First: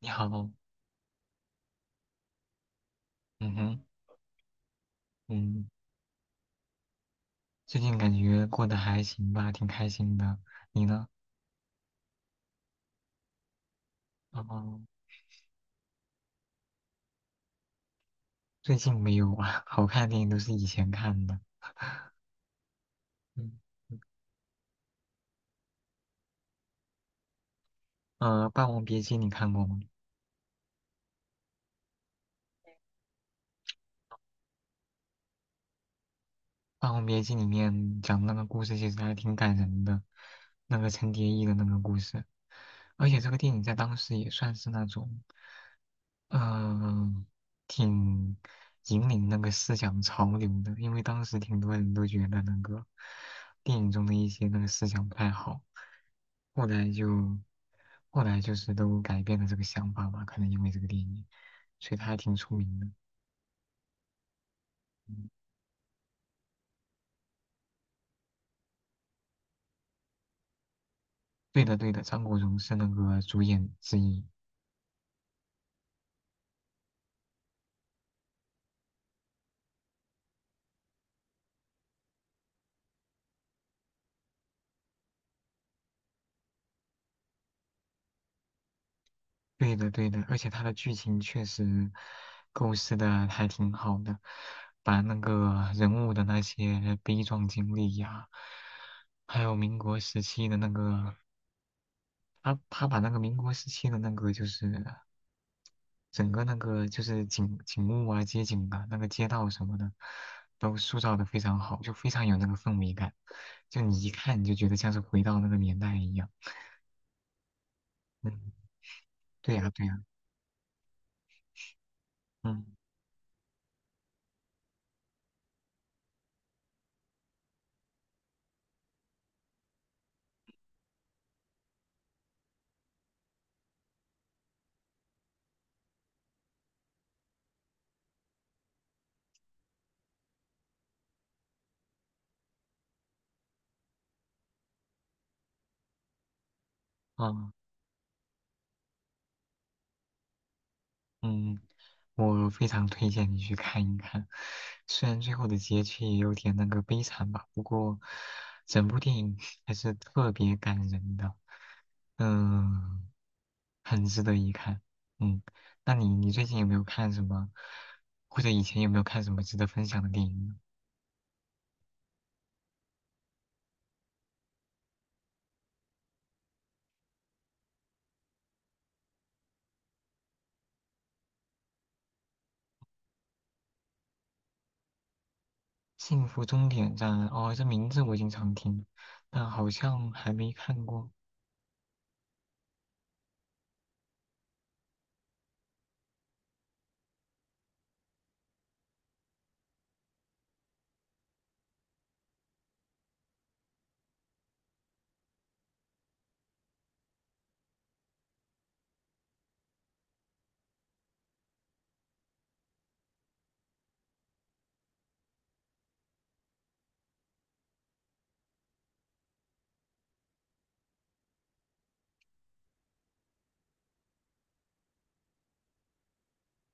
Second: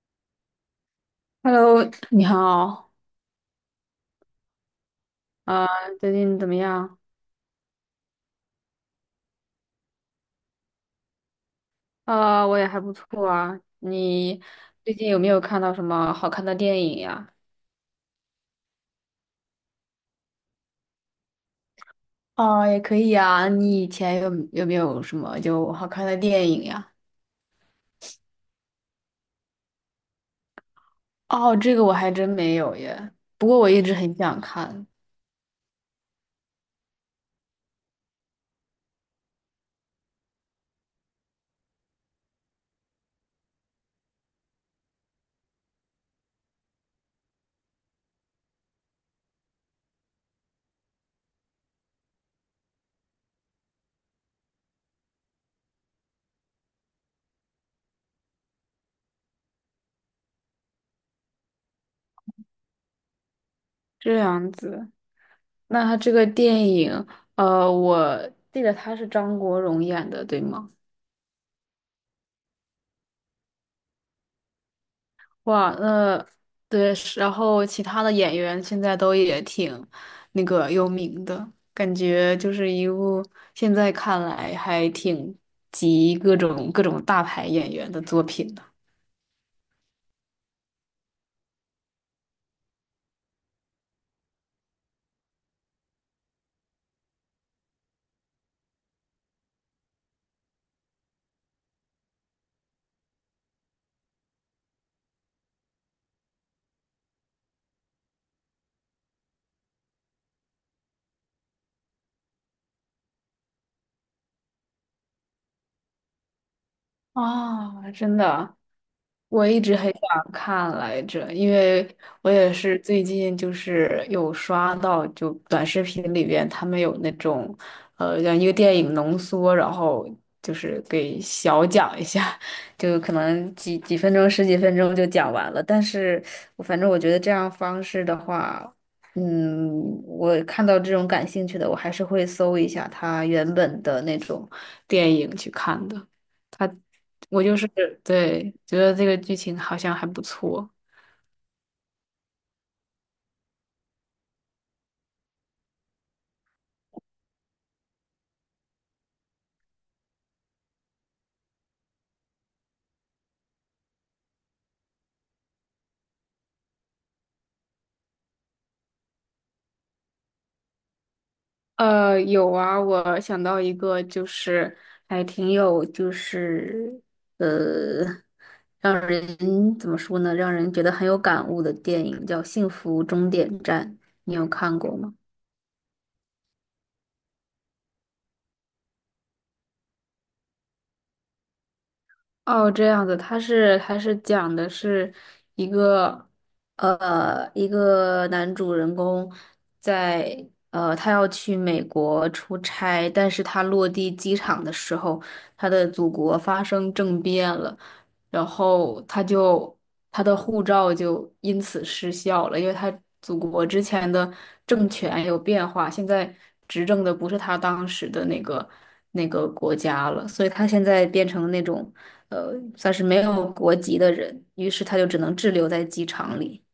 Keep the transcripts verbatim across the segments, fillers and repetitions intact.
你好。Hello，你好，嗯哼。啊，嗯。最近怎么样？最近感觉过得还行吧，挺开心的。你呢？啊、我也还不错啊。你哦，最近有没有看到什么好看的电影呀？最近没有啊，好看的电影都是以前看的。哦，也可以啊。嗯，你以前有有没有什么就好看的电影呀？呃，《霸王别姬》你看过吗？哦，这个我还真没有耶。不过我一直很想看。《霸王别姬》里面讲的那个故事其实还挺感人的，那个陈蝶衣的那个故事，而且这个电影在当时也算是那种。嗯，挺引领那个思想潮流的，因为当时挺多人都觉得那个电影中的一些那个思想不太好，后来就后来就是都改变了这个想法吧，可能因为这个电影，所以他还挺出名的。这样子，嗯，那他这个电影，呃，我记得他是张国荣演的，对吗？对的，对的，张国荣是那个主演之一。哇，那对，是然后其他的演员现在都也挺那个有名的，感觉就是一部现在看来还挺集各种各种大牌演员的作品的。对的，对的，而且它的剧情确实构思的还挺好的，把那个人物的那些悲壮经历呀，还有民国时期的那个，他他把那个民国时期的那个就是整个那个就是景景物啊、街景啊、那个街道什么的，都塑造的非常好，就非常有那个氛围感，就你一看你就觉得像是回到那个年代一样。啊，真嗯，的，我对一呀，直对很呀。想看来着，因为我也嗯。是最近就是有刷到，就短视频里边他们有那种，呃，让一个电影浓缩，然后就是给小讲一下，就可能几几分钟、十几分钟就讲完了。但是我反正我觉得这样方式的话，嗯，我看到这种感兴趣的，我还是会搜一下他原本的那种电影去看的。他。我啊。就是对，觉得这个剧情好像还不错。嗯，我非常推荐你去看一看，虽然最后的结局也有点那个悲惨吧，不过整部电影还是特别感人的。嗯，很值得一看。嗯，那你你最近有没有看什么，或者以前有没有看什么值得分享的电影呢？《呃，有啊，我想到一个，就是还挺有，就是呃，让人怎么说呢，让人觉得很有感悟的电影，叫《幸福终点站》，你有看过吗？幸福终点站》哦，这名字我经常听，但好像还没看过。哦，这样子，他是他是讲的是一个呃一个男主人公在呃他要去美国出差，但是他落地机场的时候，他的祖国发生政变了，然后他就他的护照就因此失效了，因为他祖国之前的政权有变化，现在执政的不是他当时的那个那个国家了，所以他现在变成那种。呃，算是没有国籍的人，于是他就只能滞留在机场里。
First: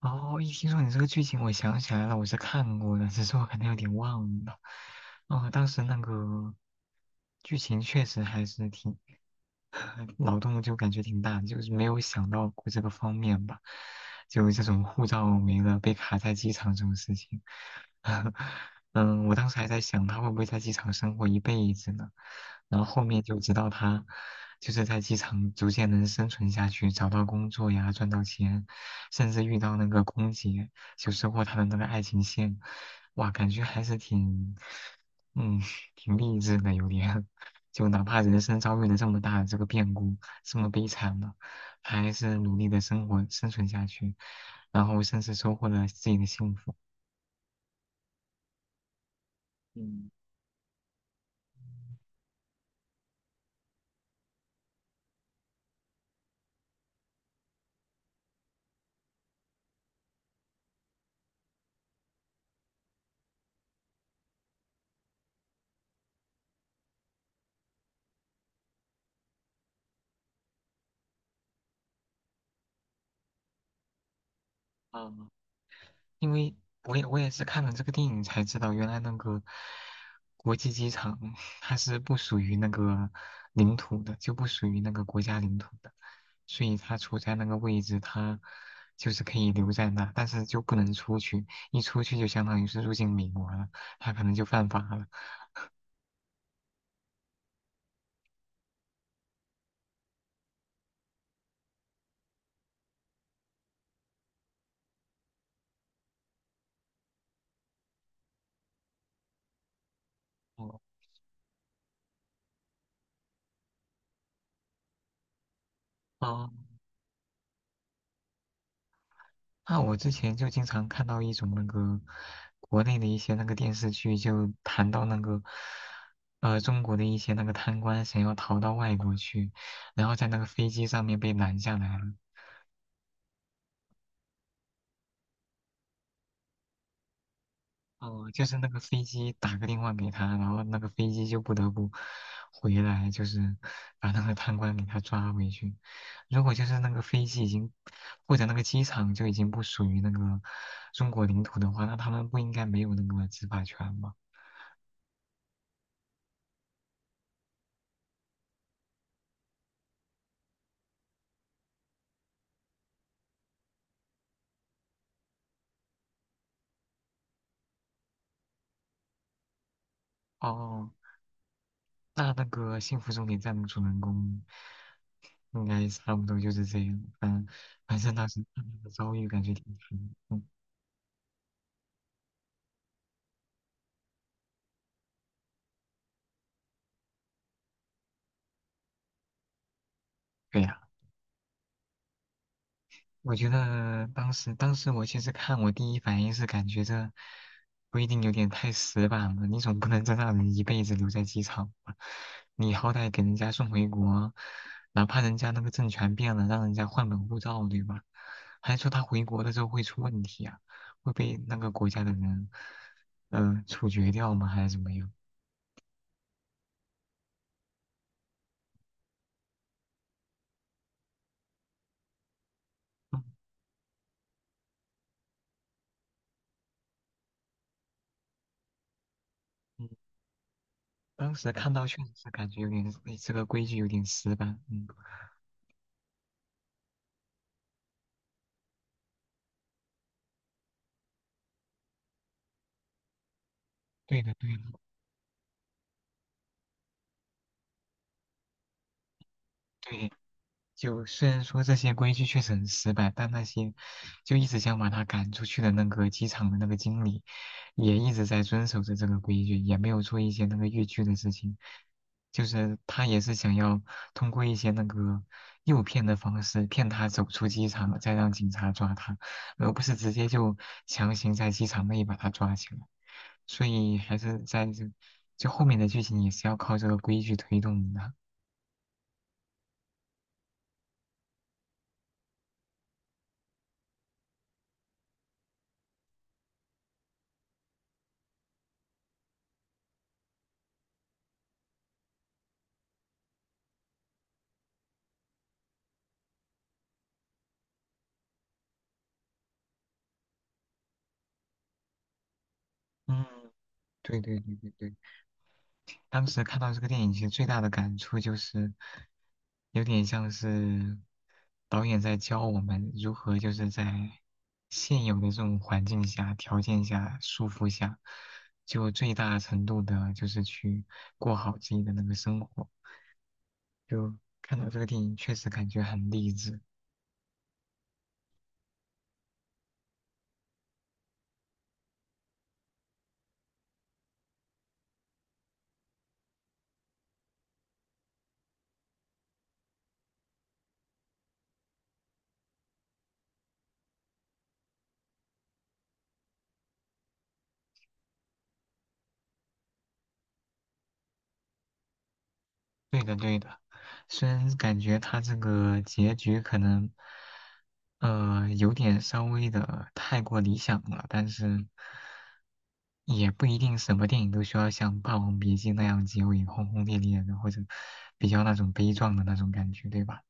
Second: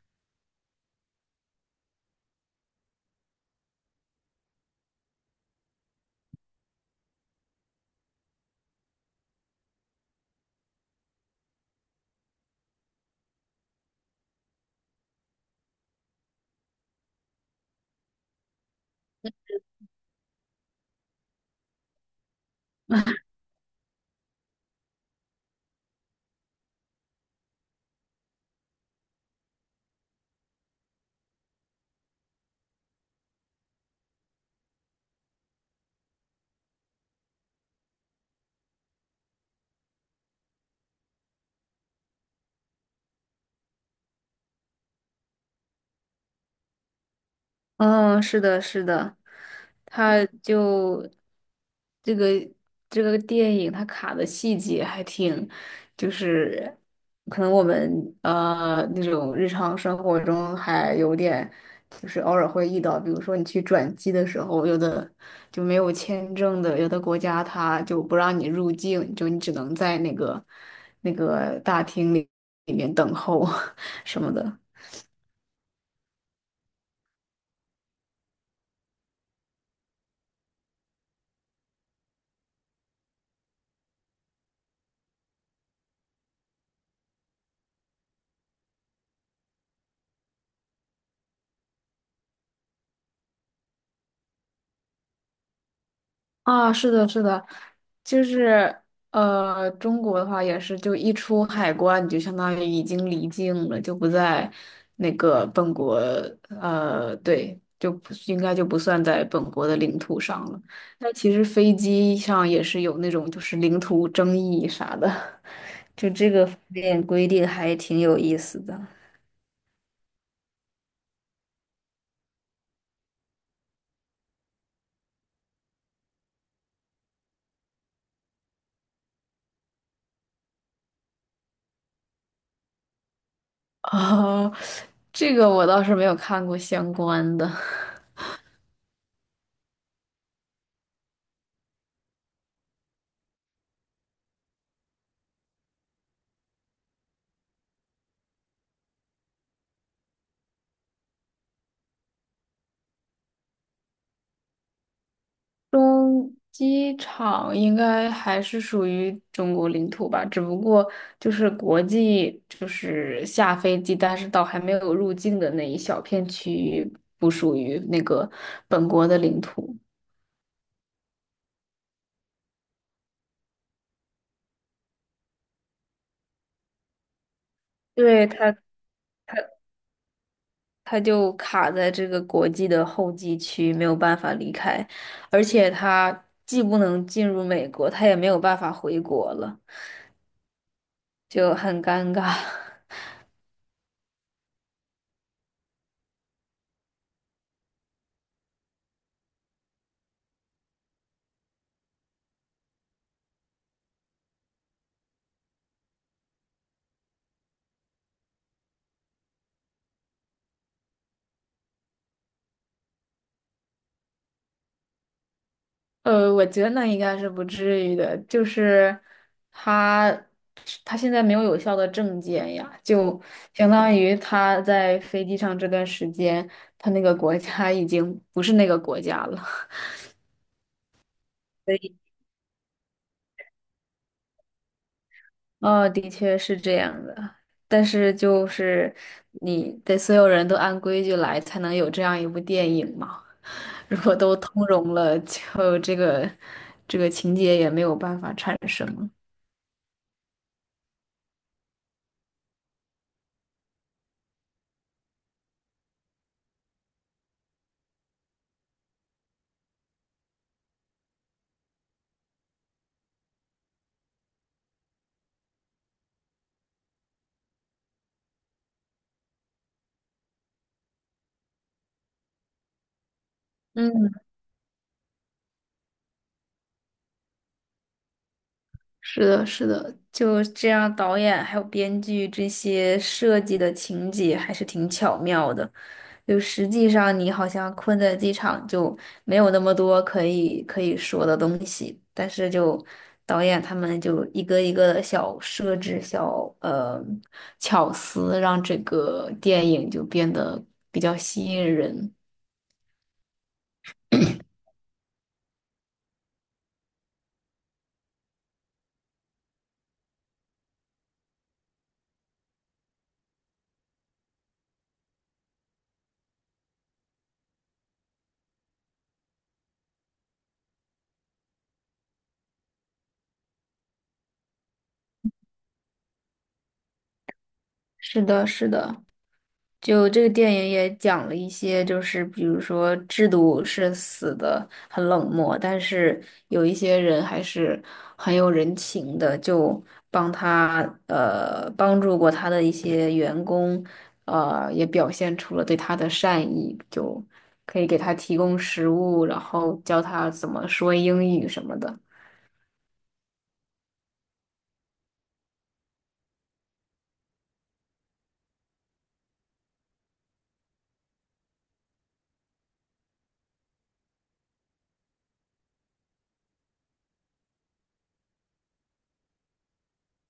哦，一听说你这个剧情，我想起来了，我是看过的，只是我可能有点忘了。哦，当时那个剧情确实还是挺脑洞就感觉挺大的，就是没有想到过这个方面吧，就这种护照没了被卡在机场这种事情。嗯，我当时还在想他会不会在机场生活一辈子呢，然后后面就知道他就是在机场逐渐能生存下去，找到工作呀，赚到钱，甚至遇到那个空姐，就收获他的那个爱情线。哇，感觉还是挺，嗯，挺励志的，有点。就哪怕人生遭遇了这么大的这个变故，这么悲惨了，他还是努力的生活生存下去，然后甚至收获了自己的幸福。嗯，是的，是的，嗯。他就这个这个电影，它卡的细节还挺，就是可能我们呃那种日常生活中还有点，就是偶尔会遇到，比如说你去转机的时候，有的就没有签证的，有的国家它就不让你入境，就你只能在那个那个大厅里里面等候 什么的。啊，因为我也我也是看了这个电影才知道，原来那个国际机场它是不属于那个领土的，就不属于那个国家领土的，所以它处在那个位置，它就是可以留在那，但是就不能出去，一出去就相当于是入境美国了，它可能就犯法了。啊，是的，是的，就是呃，中国的话也是，就一出海关，你就相当于已经离境了，就不在那个本国，呃，对，就不应该就不算在本国的领土上了。哦。但其实飞机上也是有那种就是领土争议啥的，就这个哦，方面规定还挺有意思的。那我之前就经常看到一种那个国内的一些那个电视剧，就谈到那个呃中国的一些那个贪官想要逃到外国去，然后在那个飞机上面被拦下来了。啊，这个我倒是没有看过相关的。哦，就是那个飞机打个电话给他，然后那个飞机就不得不回来，就是把那个贪官给他抓回去。如果就是那个飞机已经或者那个机场就已经不属于那个中国领土的话，那他们不应该没有那个执法权吗？中机场应该还是属于中国领土吧，只不过就是国际，就是下飞机，但是到还没有入境的那一小片区域，不属于那个本国的领土。哦，那那个《幸福终点站》的主人公应该差不多就是这样。嗯，反正当对，时它，他那个遭遇它，感觉挺惨的。嗯，它就卡在这个国际的候机区，没有办法离开，而且它既不能进入美国，它也没有办法回国了，对呀。就很尴尬。我觉得当时，当时我其实看，我第一反应是感觉这规定有点太死板了。你总不能真让人一辈子留在机场吧？你好歹给人家送回国，哪怕人家那个政权变了，让人家换本护照，对吧？还说他回国了之后会出问题啊，会被那个国家的人，呃，处决掉吗？还是怎么样？呃，我觉得那应该是不至于的，就是他他现在没有有效的证件呀，就嗯。相当于他在飞机上这段时间，他那个国家已经不是那个国家了。嗯，当时看到确实是感觉有点，哎这个规矩有点死板。嗯，哦，的确是这样的，但是就是你得所有人都按规矩来，才能有这样一部电影嘛。如果对的都对通的融了，就这个这个情节也没有办法产生了。对。就虽然说这些规矩确实很失败，但那些就一直想把他赶出去的那个机场的那个经理，也一直在遵守着这个规矩，也没有做一些那个越矩的事情。就是他也是想要通过一些那个诱骗的方式骗他走出机场，再让警察抓他，而不是直接就强行在机场内把他抓起来。所以嗯。还是在这，就后面的剧情也是要靠这个规矩推动的。是的，是的，就这样，导演还有编剧这些设计的情节还是挺巧妙的。就实际上，你好像困在机场，就没有那么多可以可以说的东西，但是就导演他们就一个一个的小设置、小呃巧思，让这个电影就变得比较吸引人。嗯，对对对对对。当时看到这个电影，其实最大的感触就是，有点像是导演在教我们如何就是在现有的这种环境下、条件下、束缚下，就最大程度的就是去过好自己的那个生活。就看到这个电影，确实感觉很励志。是的，是的。就这个电影也讲了一些，就是比如说制度是死的很冷漠，但是有一些人还是很有人情的，就帮他呃帮助过他的一些员工，呃也表现出了对他的善意，就可以给他提供食物，然后教他怎么说英语什么的。对的，对的。虽然感觉他这个结局可能，呃，有点稍微的太过理想了，但是也不一定什么电影都需要像《霸王别姬》那样结尾轰轰烈烈的，或者比较那种悲壮的那种感觉，对吧？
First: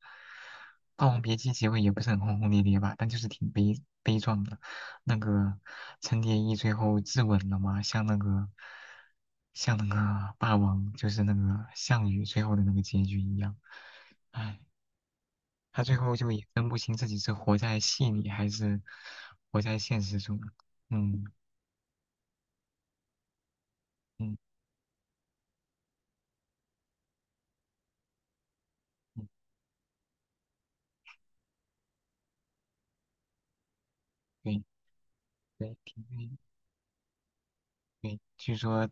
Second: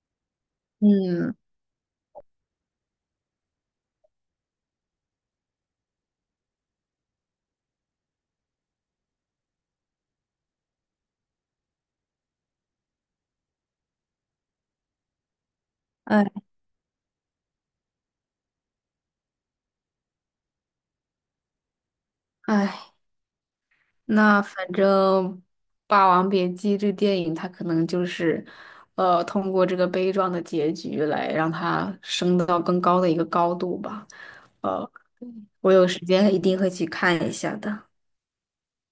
《霸王别嗯，姬》结尾也不是很轰轰烈烈吧，但就是挺悲悲壮的。那个陈蝶衣最后自刎了吗？像那个，像那个霸王，就是那个项羽最后的那个结局一样。唉，他最后哎就也分不清自己是活在戏里还是活在现实中。嗯。哎，嗯。那反正《霸王别姬》这电影，它可能就是，呃，嗯，通过这个悲壮的结局来让它升到更高的一个高度吧。对呃，我对有时挺对间一定会去看一下的。对，据说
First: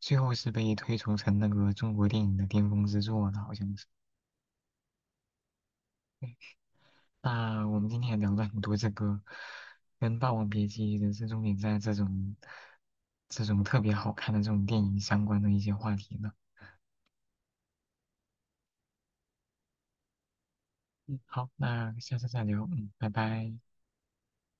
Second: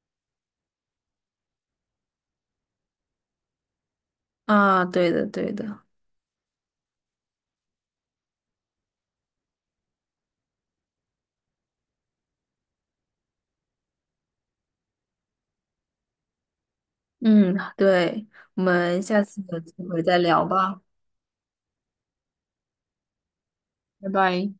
最后是被推崇成那个中国电影的巅峰之作的，好像是。啊，对的，对的，对，那我们今天也聊了很多这个跟《霸王别姬》《人生终点站》这种这种特别好看的这种电影相关的一些话题呢。嗯，对，我们下次有机会再聊吧，嗯，好，那下次再聊。嗯，拜拜。拜拜。